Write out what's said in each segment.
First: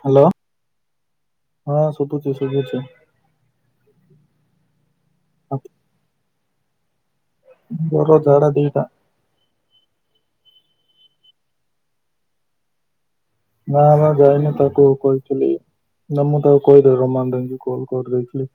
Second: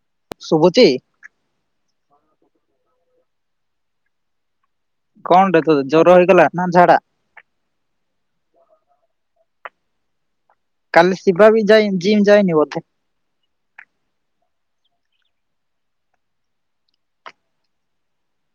Hello ଶୁଭୁଚି? ହଁ ଶୁବ ଶୁଭୁଚି ଶୁଭୁଚି। କଣ ଟା ତୋତେ ଜର ହେଇଗଲା। ନା ଝାଡା। ଜର ଝାଡା ଦିଟା। କାଲି ଶିବା ବି ଯାଇଁ ଯିମ ଯାଇନି ବୋଧେ। ନା ବା ଯାଇନି ତାକୁ କହିଥିଲି ନା ମୁଁ ତାକୁ କହିଦେବି ରମା ଏମତି କଲ କରିଦେଇଥିଲି।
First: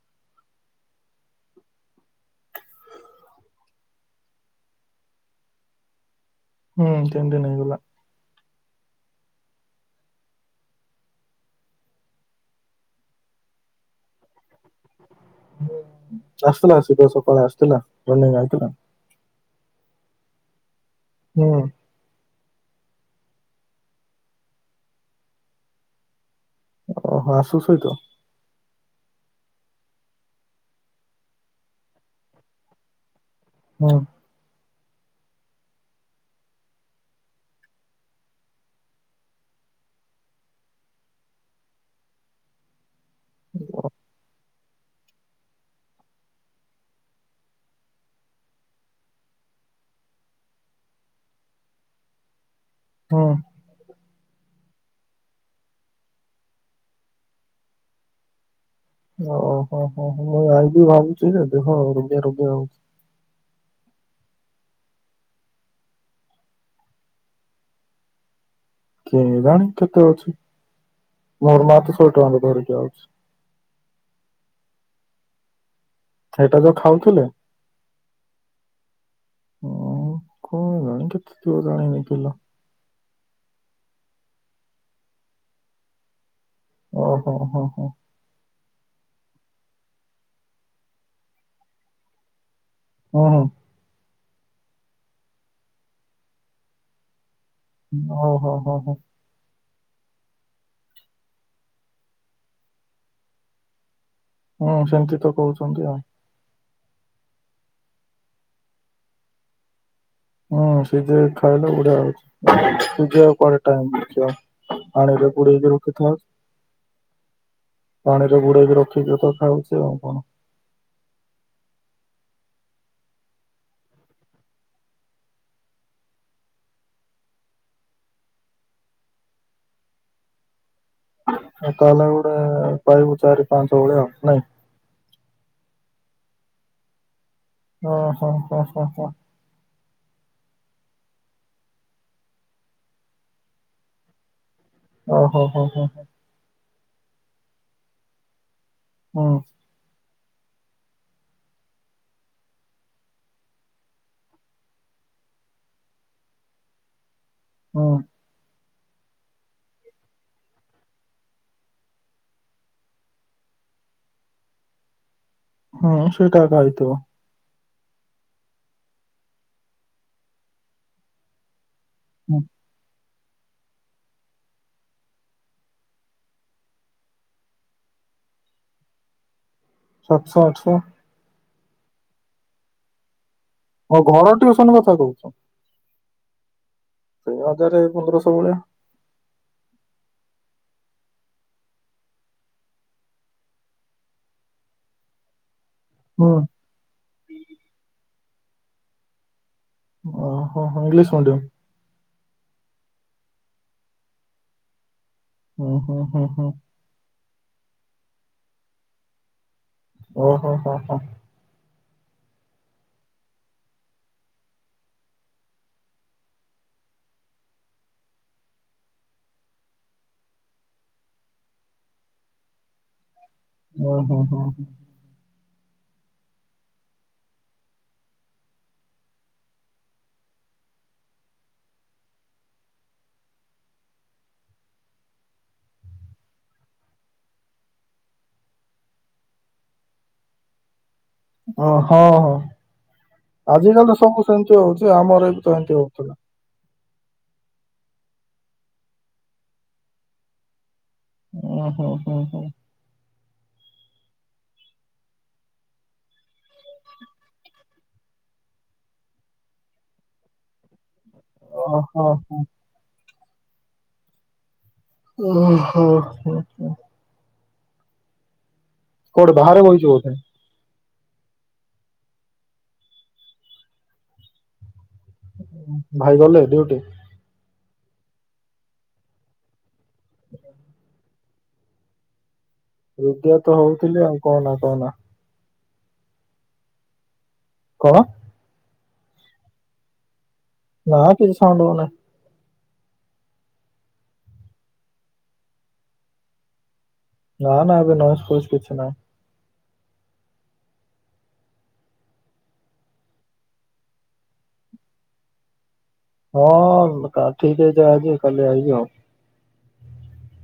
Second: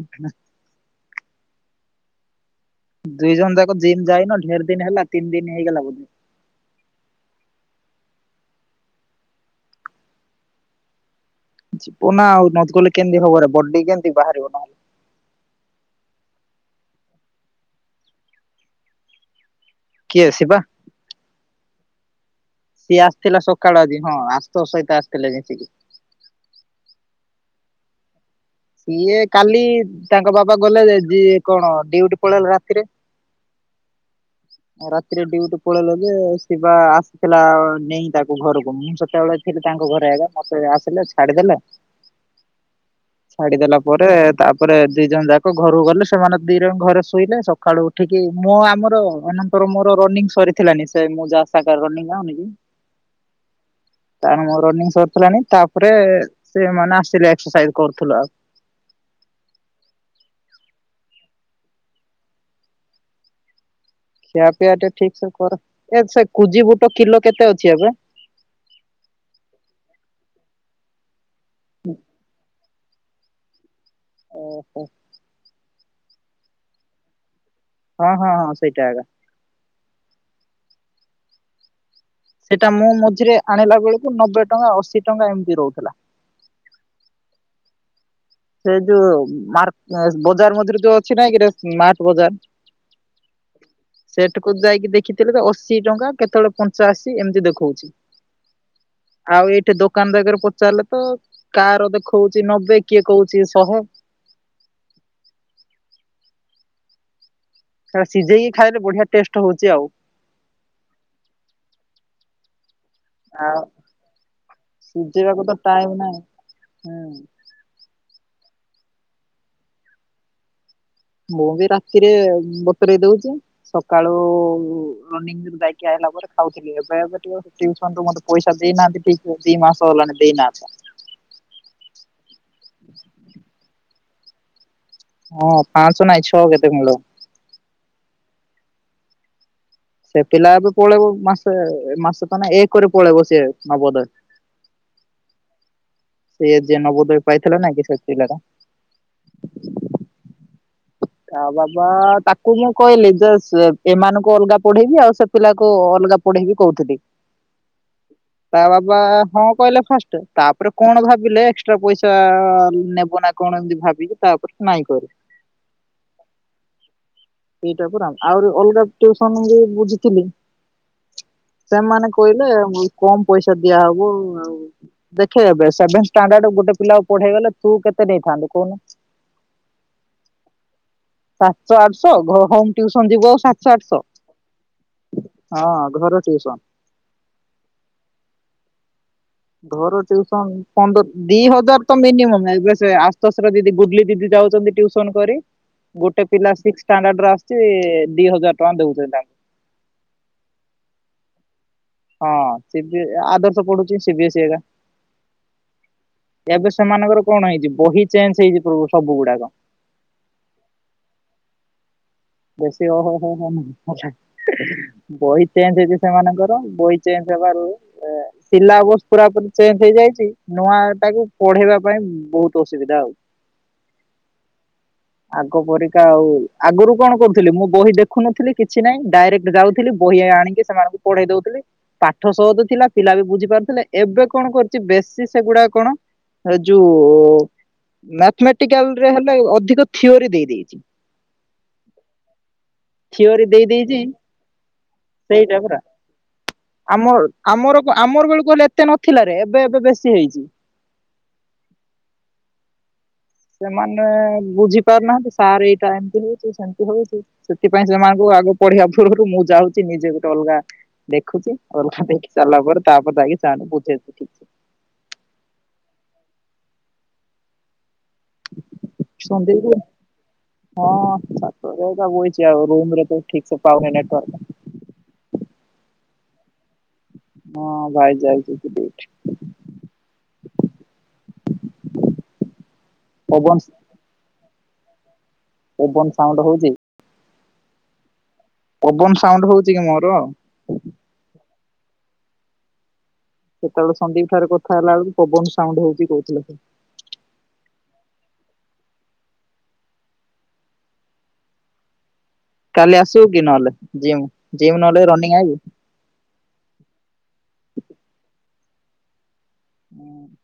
ଆଚ୍ଛା। ଦିଇ ଜଣ ଯାକ ଜିମ୍ ଯାଇନ ଢେର ଦିନ ହେଲା ତିନି ଦିନ ହେଇଗଲା ବୋଧେ। ହୁଁ ତିନଦିନ ହେଇଗଲା। ଯିବୁ ନା ଆଉ ନକ ଗଲେ କେମତି ହବ ରେ ବଡି କେମତି ବାହାରିବ ନହେଲେ ଆସୁଥିଲା ଆସିଥିଲା ସକାଳେ ଆସୁଥିଲା ମର୍ଣିଂ ଆଇଥିଲା। କିଏ ଅସିବା। ହୁଁ। ସିଏ ଆସିଥିଲା ସକାଳୁ ଆଜି ହଁ ଆଜି ତୋ ସହିତ ଆସିଥିଲେ ଜିକି? ଓୋ ହୋ ଆସୁ ସହିତ। ସିଏ କାଲି ତାଙ୍କ ବାବା ଗଲେ ଯିଏ କଣ ଡଉଟି ପଳେଇଲେ ରାତିରେ। ହଁ। ରାତିରେ ଡଉଟି ପଳେଇଲ ଯେ ଶିବା ଆସିଥିଲା ନେଇ ତାକୁ ଘରକୁ ମୁଁ ସେତେବେଳେ ଥିଲି ତାଙ୍କ ଘରେ ଆଗ ମତେ ଆସିଲେ ଛାଡିଦେଲେ ଛାଡିଦେଲା ପରେ ତା ତା ପରେରେ ଦି ଜଣ ଯାକ ଘରକୁ ଗଲେ ସେମାନେ ଦି ଜଣ ଘରେ ଶୋଇଲେ ସକାଳୁ ଉଠିକି ମୋ ଆମର ଏର ମୋର ରନିଙ୍ଗ ସରିଥିଲାାନି ସେଁ ଯାହା ସା ଆଉନି ହଁ। ତା ମୋର ରନିଂ ସରିଥିଲାଣି ତାପରେ ସେମାନୋନେ ଆସିଥିଲେ ଏକ୍ସରସାଇଜ କରୁଥିଲୁ ଆଉ। ଓ ହୋ ହୋ ହୋ ମୁଁ ଆଇ ବିି ଭାବୁଛି ଦେଖ ରୋଗ ରୋଗ ହଉଛି। ଖିଆ ପିଆ ଟେ ଠିକ ସେ କର ଏ ସେ କୁଜି ବୁଟ କିଲୋ କେତେ ଅଛି ଏବେ? କେ ଜାଣି କେତେ ଅଛି। ମୋର୍ ମାସ ସ ଟ ଧରଛ ଆଉ। ଓହୋ। ସେଇଟା ଯୋଉ ଖାଉଥିଲେ? ହଁ ହଁ ହଁ ସେଇଟା ଏକା। ହ କଣ ଜାଣି କେତେଥିବ ଜାଣିନି। କିଲୋ ସେଇଟା ମୁଁ ରେ ଆଣିଲା ବେଳକୁ ନବେ ଟଙ୍କା ଅଶୀ ଟଙ୍କା ଏମିତି ରହୁଥିଲା। ଓ ହୋ ହୋ ହୋ। ସେ ଯୋଉ ସ୍ମଟ ବଜାର ମଝିରେ ଯୋଉ ଅଛି ନାଇକିରେ ସ୍ମାର୍ଟ ବଜାର। ଓ ହୋ। ସେଠକୁ ଯାଇକି ଦେଖିଥିଲେ ତ ଅଶୀ ଟଙ୍କା କେତେବେଳେ ପଞ୍ଚାଅଶୀ ଏମିତି ଦେଖୁ ଓ ହୋ ହୋ ହୋ। ଠେ ଦୋକାନ ଜାଗାରେ ପଚାରିଲେ ତ କାହାର ଦେଖଉଛି ନବେ କିଏ କହୁଛି। କିଏ। ହୁଁ ସେମିତି ତ କହୁଛନ୍ତି ଆଉ। ସେଟ ସିଝେଇକି ଖାଇଲେ ବଢିଆ ଟେଷ୍ଟ ହଉଛି ଆଉ। ହଁ ସେ ଯେ ଖାଇଲେ ବଢିଆ ହଉଛି। କଣ ଆଉ ଟାଇ ପାଣିରେ ସିଝେଇବାକୁ ତ ପୁଡେଇକି ଟାଇମ ରଖିଥା। ନାହିଁ ହୁଁ ପାଣିର ଗୁଡେଇ ବି ରଖିକି ତଥାାଉଛି ଆଉ କଣ। ମୁଁ ବି ରାତିରେ ବତରଇ ଦଉଛି ସକାଳୁ ରନିଙ୍ଗ ଯାଇକି ଆସିଲା ପରେ ଖାଉଥିଲି ଏବେ ଏବେ ଟିକେସୁ ମତେ ପଇସା ଦେଇନାହାନ୍ତିିକ ଦି ମାସ ହେଲାଣି ଦେଇନାହାନ୍ତା। ତାହେଲେ ଗୋଟେ ପାଇବୁ ଚାରି ପାଞ୍ଚ ଭଳିଆ । ନଆ ହଁ ପାଞ୍ଚ ନାଇଁ ଛଅ କେତେ ମୂଳ। ହ ହୋ ହ ହୋ ହ। ସେ ପିଲା ଏବେ ପଳେଇବ ମାସେ ମାସେ ତ ନାଇ ଏକରେ ପଳେଇବ ସିଏ ନବୋଦୟ। ଓ ହୋ ହୋ ହୋ ହୋ। ସେ ଯେ ନବୋଦୟ ପାଇଥିଲା ନା କି ସେ ପିଲା ଟା। ହୁଁ। ତା ବାବା ତାକୁ ମୁଁ କହିଲି ଯେ ସେ ଏମାନଙ୍କୁ ଅଲଗା ପଢେଇବି ଆଉ ସେ ପିଲାକୁ ଅଲଗା ପଢେଇବି କହୁଥିଲି। ହୁଁ। ତା ବାବା ହଁ କହିଲେ ଫାଷ୍ଟ ତାପରେ କଣ ଭାବିଲେ ଏକ୍ସଟ୍ରା ପଇସା ନେବ ନା କଣ ଏମତି ଭାବିକି ତାପରେ ନାଇଁ କହିଲେ। ହୁଁ ସେଇଟା ଏକା ହେଇଥିବ। ସେଇଟା ପରା ଆହୁରି ଅଲଗା ଟିଉସନ୍ ବି ବୁଝିଥିଲି। ସେମାନେ ହୁଁ କହିଲେ ମୁଁ କମ ପଇସା ଦିଆ ହବ ଆଉ ଦେଖେ ଏବେ ସେଭେନ ଷ୍ଟାଣ୍ଡାର୍ଡ ଗୋଟେ ପିଲାକୁ ପଢେଇଗଲେ ତୁ କେତେ ନେଇଥାନ୍ତୁ କହୁନୁ। ସାତଶ ଆଠଶ। ସାତଶ ଆଠଶ ଘ ହୋମ ଟ୍ୟୁସନ ଯିବୁ ଆଉ ସା ଓ ଘର ଟିଉସନ କଥା କହୁଚୁ। ହଁ ଘର ଟିଉସନ୍। ସେଇ ହଜାରେ ପନ୍ଦର ସ ଭଳିଆ। ଘର ଟିଉସନ ପନ୍ଦ ଦି ହଜାର ତ ମିନିମମ ଏବେ ସେ ଆଶୁତୋଷ ର ଦିଦି ଗୁଡଲି ଦିଦି ଯାଉଛନ୍ତି ଟିଉସନ କରି। ଗୋଟେ ହୁଁ ପିଲା ସିକ୍ସ ଷ୍ଟାଣ୍ଡାର୍ଡ ର ଆସଛି ଦି ହଜାର। ଟଙ୍କା ଦଉଛନ୍ତି ତାଙ୍କ। ଓ ହୋ ହୋ ଇଙ୍ଗଲିଶ ମିଡିଅମ। ହଁ ସି ବି ଆଦର୍ଶ ପଢଚି ସିି ବି ଏସି ଏକା। ହୁଁ ହୁଁ ହୁଁ ହୁଁ। ଏବେ ସେମାନଙ୍କର କଣ ହେଇଚି ବହି ଚେଞ୍ଜ ହେଇଚି ପୁ ସବୁ ଗୁଡାକ। ଓ ହୋ ହୋ ହୋ। ବେଶୀ ଓ ହୋ ହୋ ହୋ ହନି ଆଚ୍ଛା ବହି ଚେଞ୍ଜ ହେଇଛି ସେମାନଙ୍କର ବହି ଚେଞ୍ଜ ହବାରୁ ଆ ଶିଲାବସ ପୁରା ପୁରି ଚେଞ୍ଜ ହେଇଯାଇଚି ନୂଆ ତାକୁ ପଢେଇବା ପାଇଁ ବହୁତ ଅସୁବିଧା ଆଉ। ଓ ହୋ ହୋ ହୋ ହଁ। ଆଗ ପରିକା ଆଉ ଆଗୁରୁ। କଣ କରୁଥିଲି ମୁଁ ବହି ଦେଖୁନଥିଲି କିଛି ନାହିଁ ଡାଇରେକ୍ଟ ଯାଉଥିଲି ବହି ଆଣିକି ସେମାନଙ୍କୁ ପଢେଇ ଦଉଥିଲି ପାଠ ସହଜ ଥିଲା ପିଲା ବି ବୁଝି ପାରୁଥିଲେ ଏବେ କଣ କରୁଛି ବେଶୀ ସେଗୁଡା କଣ ଏ ଯୋଉ ମ୍ୟାଥମେଟିକାଲରେ ହେଲେ ଅଧିକ ଥିଓରି ଦେଇ ଦେଇଚି। ଓ ହଁ ହଁ। ଥିଓରି ଦେଇ ଆଜି କାଲି ତ ଦେଇଛି ସବୁ ସେମିତି ହଉ ସେଇଟା ପରା ଆମ ଆମର କ ଆମର ବେଳକୁ କହିଲେ ଏତେ ନଥିଲା ରେ ଏବେ ଏବେ ବେଶୀ ହେଇଚି। ଓ ହୋ ହୋ ହୋ। ସେମାନେ ବୁଝି ପାରୁନାହାନ୍ତି ସାର୍ ଏଇଟା ଏମତି ହଉଛି ସେମିତି ହଉଛି ସେଥିପାଇଁ ସେମାନଙ୍କୁ ଆଗୁ ପଢିବା ପୂର୍ବରୁ ମୁଁ ଯାଉଛି ନିଜେ ଗୋଟେ ଅଲଗା ଦେଖୁଚି ଅଲଗା ଓହୋ ଦେଖି ସାରଲା ପରେ ତା ଯାଇକି ସାର ଙ୍କୁ ବୁଝେଇବ ଠିକ୍ ସେ। ଓ ହୋ ହଁ ହଁ। କୋଉଠି ବାହାରେ ସନ୍ଦୀପ ବଇଚୁ ବୋଧେ। ହଁ ଛାତ ଉପରେ ଏକା ବଇଚି ଆଉ ରୁମ ରେ ତ ଠିକ ସେ ପାଉନି ନେଟୱାର୍କ। ଭାଇ ଗଲେ ଡ୍ୟୁଟି। ମୋ ଭାଇ ଯାଉଚି କି ଡ୍ୟୁଟି। [inaudible] [unintelligible] ତ ପବନ ହଉଥିଲି ଆଉ କଣ। କଣ? ପବନ ସାଉଣ୍ଡ ହଉଛି? କଣ? ପବନ ସାଉଣ୍ଡ ହଉଛି କି ମୋର? ନା କିଛି ସାଉଣ୍ଡ ହଉନି। ସେତେବେଳେ ସନ୍ଦୀପ ଠାରେରେ କଥା ହେଲା ବେଳକୁ ପବନ ସାଉଣ୍ଡ ହଉଛି କହୁଥିଲେ ସେ। ନା ନା ଏବେ ନହସ୍ ଫୋସ କିଛି ନାହିଁ। କାଲି ଆସିବୁ କି ନହେଲେ ଜିମ୍ ଜିମ୍ ନହେଲେ ରନିଙ୍ଗ ଆଇବୁ? ହଁ ଠିକ ଅଛି ଆଜି କାଲି ଆଇବି ଆଉ।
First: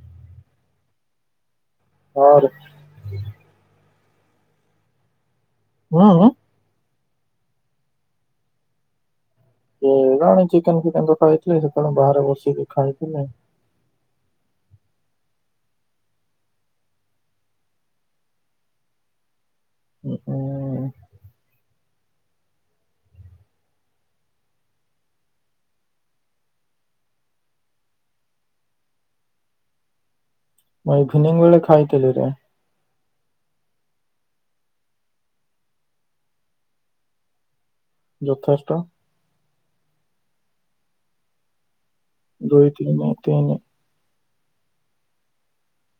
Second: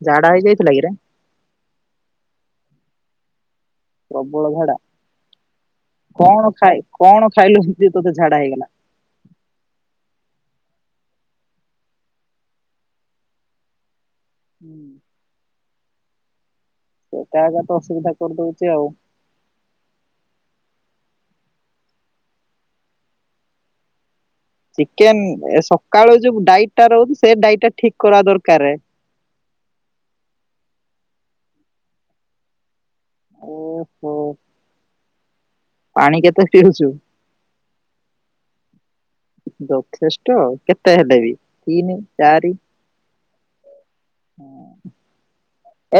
ଝାଡା ହେଇ ଯାଇଥିଲା କିରେ? ହଁ ରେ। ପ୍ରବଳ ଝାଡା। ହୁଁ ହୁଁ। କଣ ଖାଇ କଣ ଖାଇଲ ସେ ତୋତେ ଝାଡା ହେଇଗଲା? କେଜାଣି ଚିକେନ ଫିକେନ ତ ଖାଇଥିଲେି ସେତେବେଳେ ବାହାରେ ବସିକି ଖାଇଥିଲି। ହୁଁ। ସେଟା ଏକା ତ ଅସୁବିଧା କରିଦଉଛି ଆଉ। ହ। ଚିକେନ ସକାଳୁ ଯୋଉ ଡାଇଟ୍ ଟା ରହୁଛି ସେ ଡାଇଟ୍ ଟା ଠିକ କରିବା ଦରକାର। ଖିନି ବେଳେ ଖାଇଥିଲି ରେ। ଓହୋ। ପାଣି କେତେ ପିଉଛୁ? ଯଥେଷ୍ଟ। ତ କେତେ ହେଟେ ବି? ତିନ ଚାରି? ଦୁଇ ତିନି ତିନି।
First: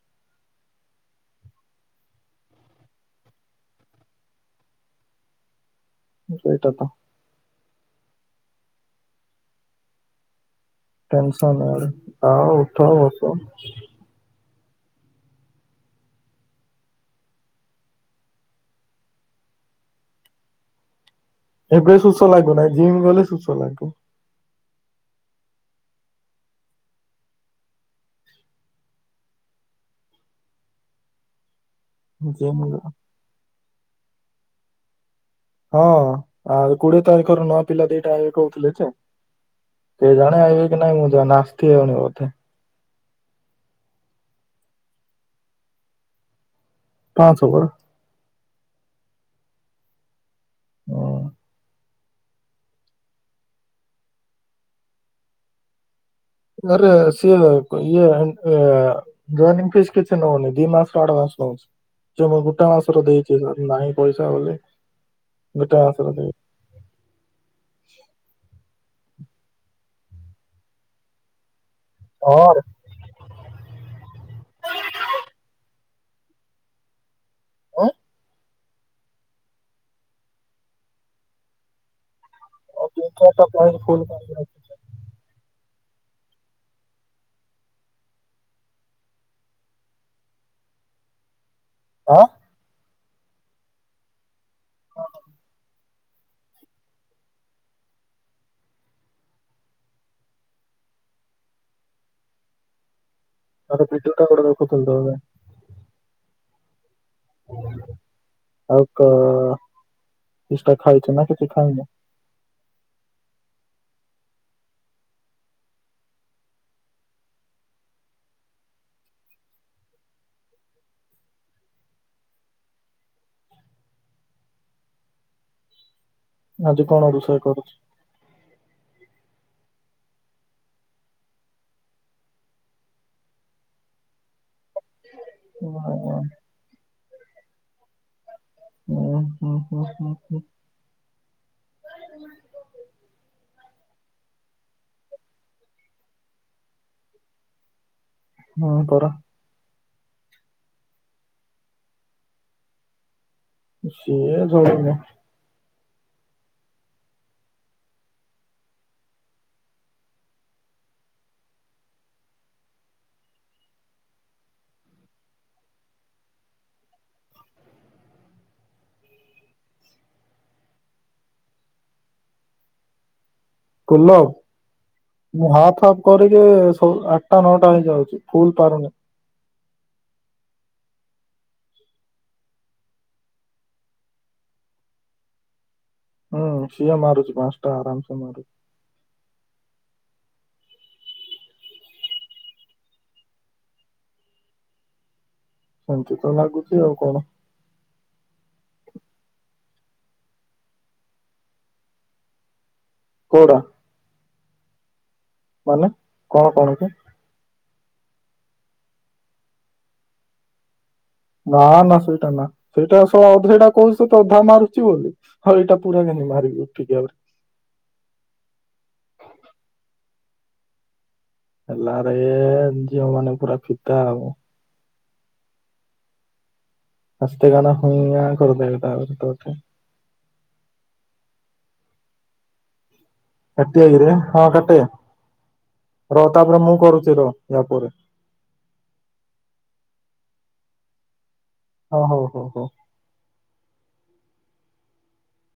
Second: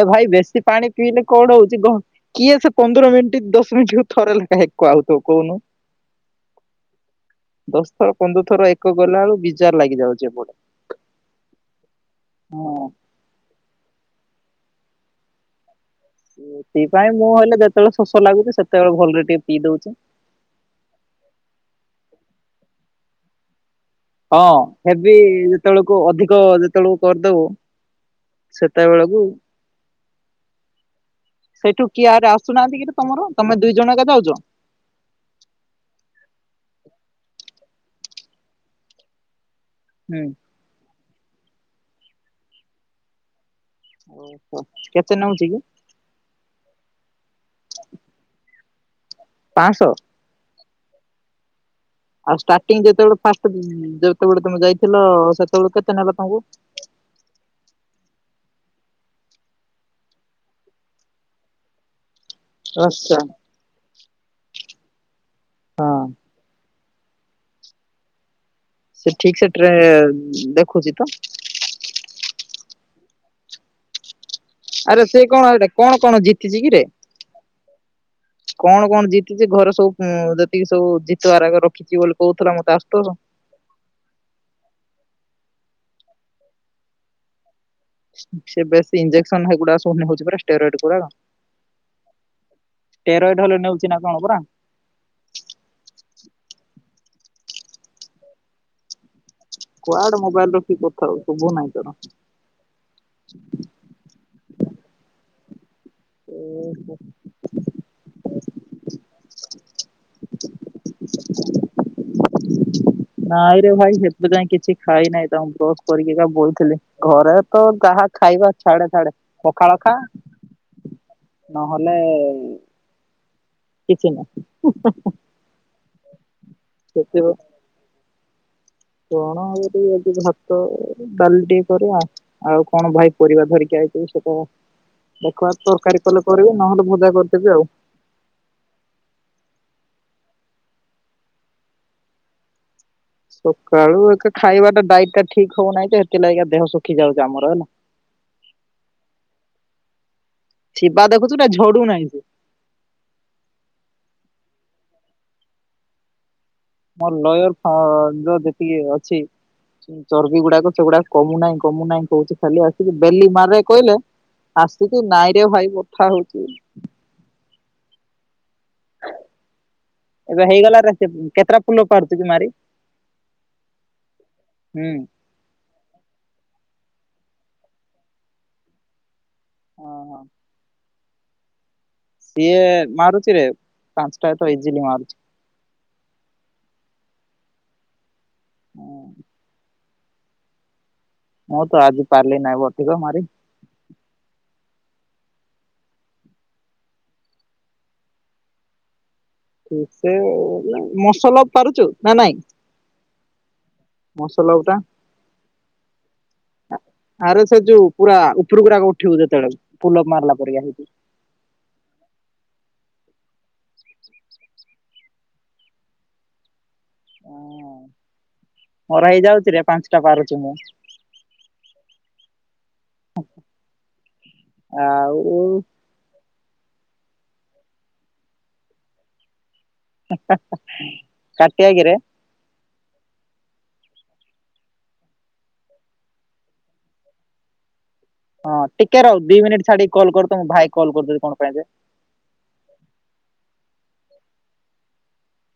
ଏ ଭାଇ ବେଶୀ ପାଣି ପିଇଲେ କଣ ହଉଛି କିଏ ସେ ପନ୍ଦର ମିନିଟ ଦଶ ମିନିଟ୍ ଥରେ ଲେଖା ଏକ ଆଉଥିବ କହୁନୁ। ସେଇଟା ତ। ଦଶ ଥର ପନ୍ଦର ଥର ଏକ ଗଲା ବଳୁ ବିଜାର ଲାଗିଯାଉଛି ଏପଟେ। ଟେନସନ ଏଇଆଡ଼ ଆଉ ଉଠ ହଁ ଆଉ। ତ। ସେଥିପାଇଁ ମୁଁ ହେଲେ ଯେତେବେଳେ ଶୋଷ ଲାଗୁଛି ସେତେବେଳେ ଭଲରେ ଟିକେ ପିଇ ଦଉଛି। ଏବେ ଶୋସ ଲାଗୁନାହିଁ ଜିମ୍ ଗଲେ ଶୋସ ଲାଗିବ। ହଁ ହେବି ଯେତେବେଳକୁ ଅଧିକ ଯେତେବେଳକୁ କରିଦବ ସେତେବେଳକୁ ସେଇଠୁ କିଏଆରେ ଜିମ୍ ଗ ଆସୁନାହାନ୍ତି କି ତମର ତମେ ଦୁଇ ଜଣ ଯାକ ଆଉଚ। ହଁ ଆଉ କୋଡିଏ ତାରିଖରୁ ନୂଆ ପିଲା ଦେଇଟା ଏବେ କହୁଥିଲେ ଚ। କେ ହୁଁ ଜଣେ ଆଇିବେ କି ନାଇଁ ମୁଁ [unintelligible] ଓ କେତେ ନେଉଛି କି? ପାଞ୍ଚଶହ ପରା ପାଞ୍ଚଶହ [unintelligible] ଆଉ ଷ୍ଟାର୍ଟିଂ ଯେତେବେଳେ ଫାଷ୍ଟ ଯେତେବେଳେ ତମେ ଯାଇଥିଲ ସେତେବେଳେ କେତେ ନେଲା? ତମକୁ? ଆରେ ସିଏ ଇଏ ଏ ଜଏନିଙ୍ଗ ଫିସ୍ କିଛି ନଉନି ଦି ମାସର ଆଡ଼ଭାନ୍ସ ନଉଛି। ମୁଁ ଗୋଟା ମାସରେ ଆଚ୍ଛା। ଦେଇଛି ନାଇଁ। ପଇସା ହଲେ। ଦୁଇଟା ମାସର ଦେବି। ସେ ଠିକ ସେଠରେ ଦେଖୁଛି ତ? ହ। ଆରେ ସେ କଣ ଏଟା କଣ କଣ ଜିତିଛି କି ରେ? ହଁ? କଣ କଣ ଜିତଛି ଘରେ ସବୁ ଯେତିକି ସବୁ ଜିତବାର ଏକା ରଖିଛି ବୋଲି କହୁଥିଲା ମତେ ଆସୁତୋଷ। [unintelligible] ସେ ବେଶ ଇଞ୍ଜେକ୍ସନ ହେଇଗୁଡା ସ ହଉଛି ଷ୍ଟେଇରଡ ଗୁଡା ଆଁ ଟେରଏଡ ହେଲେ ନେଉଛି ନା କଣ ପରା କୁଆଡେ ମୋବାଇଲ ରଖି କଥା ଶୁଭୁ ନହିଁ ତର [unintelligible] ଓହ। ଆଉ କ କିଛିଟା ଖାଇଛ ନା କିଛି ଖାଇନ? ନାଇଁରେ ଭାଇ ସେଥିପାଇଁ କିଛି ଖାଇ ନାହିଁ ତାମକୁ ବ୍ରସ୍ କରିକି କ ବଇଥିଲି ଘରେ ତ ଯାହା ଖାଇବା ଛାଡେ ଛାଡେ ପଖାଳ ଖା ନହେଲେ କିଛି ନାହି। ଆଜି କଣ ରୁଷେଇ କରୁଛି। କଣ ହବ ଟିକେ ଆଜି ଭାତ ଡାଲି ଟିକେ କରିବା ଆଉ କଣ ଭାଇ ପରିବା ଧରିକି ଆଇଛି ସେଟା ଦେଖ ହୁଁ ତରକାରୀ କଲେ କରିବେ ନହେଲେ ଭଜା କରିବ। [unintelligible] ଓ ହୁଁ ହୁଁ ହୁଁ ହୁଁ। ସକାଳୁ ଏକ ଖାଇବାଟା ଡାଇଟ୍ ଟା ଠିକ ହଉନାହିଁ ତ ସେଥିଲାଗି ଦେହ ଶୁଖି ଯାଉଛି ଆମର ହେଲା। ହଁ ପରା। ଶିବା ଦେଖୁଛୁା ଝଡୁନାହିଁ ସେ। ସେଇ ଝଡ଼ୁନି। ମୋ ଲୟର ଯୋଉ ଯେତିକି ଅଛି ଚର୍ବି ଗୁଡାକ ସେଗୁଡାକ କମୁନାହିଁ କମୁନାହିଁ କହୁଛି ଖାଲି ଆସଛି ବେଲି ମାର କହିଲେ ଆସୁଛି ନାଇଁରେ ଭାଇ ବଥା ହଉଛି। ଏବେ ହେଇଗଲାରେ କେତେଟା ଫୁଲ ଅଫ ପାରୁଛୁ କି ମାରି? ପୁଲ ଅଫ ହୁଁ ମୁ ହାଫ ହଫ କର ଯେ ଆଠଟା ନଅଟା ହେଇଯାଉଛି ଫୁଲ ପାରୁନି। ହଁ ହଁ। ସିଏ ମାରୁଛି ରେ ପାଞ୍ଚଟା ତ ଇଜିଲି ମାରୁଛି। ହୁଁ ସିଅ ମାରୁଛି ପାଞ୍ଚଟା ଆରାମସେ ମାରୁଛି। ହଁ। ମୁଁ ତ ଆଜି ପାରିଲି ନାଇ ବ ଠିକ ମାରି ସେମିତି ତ ଲାଗୁଛି ଆଉ କଣ ସେ ମସଲ ପାରୁଛୁ ନା ନାଇଁ? କୋଉଟା ମସଲ ଗୋଟା ମାନେ କଣ କଣ କି ଆରେ ସେ ଯୋଉ ପୁରା ପକୁୁରା ଗକୁଠେଉଦ ତଳ ପୁଲ ମାରିଲ ପରେ ନା ନା ସେଇଟା ନା ସେଇଟା ସୁ ଅଧଟା କହୁଛ ତ ଅଧା ମାରୁଛି ବୋଲି ଆଉ ଏଇଟା ପୁରା କେି ମାରିବି ଉଠିକି ଆହୁରି ହ ମୋର ହେଇଯାଉଛିରେ ପାଞ୍ଚଟା ପାରୁ ଯେମଁ ହେଲାାରେ ଝିଅ ମାନେ ପୁରା ଫିତାା ହବ। ଓୁ। ହସତେ କାନା ହୁା କରିଦବେ ତା ତଠେ କଟି ଆଗରେ ରେ ହଁ କାଟେ ର ତାପରେ ମୁଁ କରୁଛି ର ୟା ପରେ ହଁ ଟିକେ ରହୁ ଦି ମିନିଟ୍ ଛାଡିକ କଲ୍ୁ ତ ମୁଁ ଭାଇ କଲ୍ କରିଦେ କଣ ପାଇଁ ହ ହୋ ହୋ ହୋ।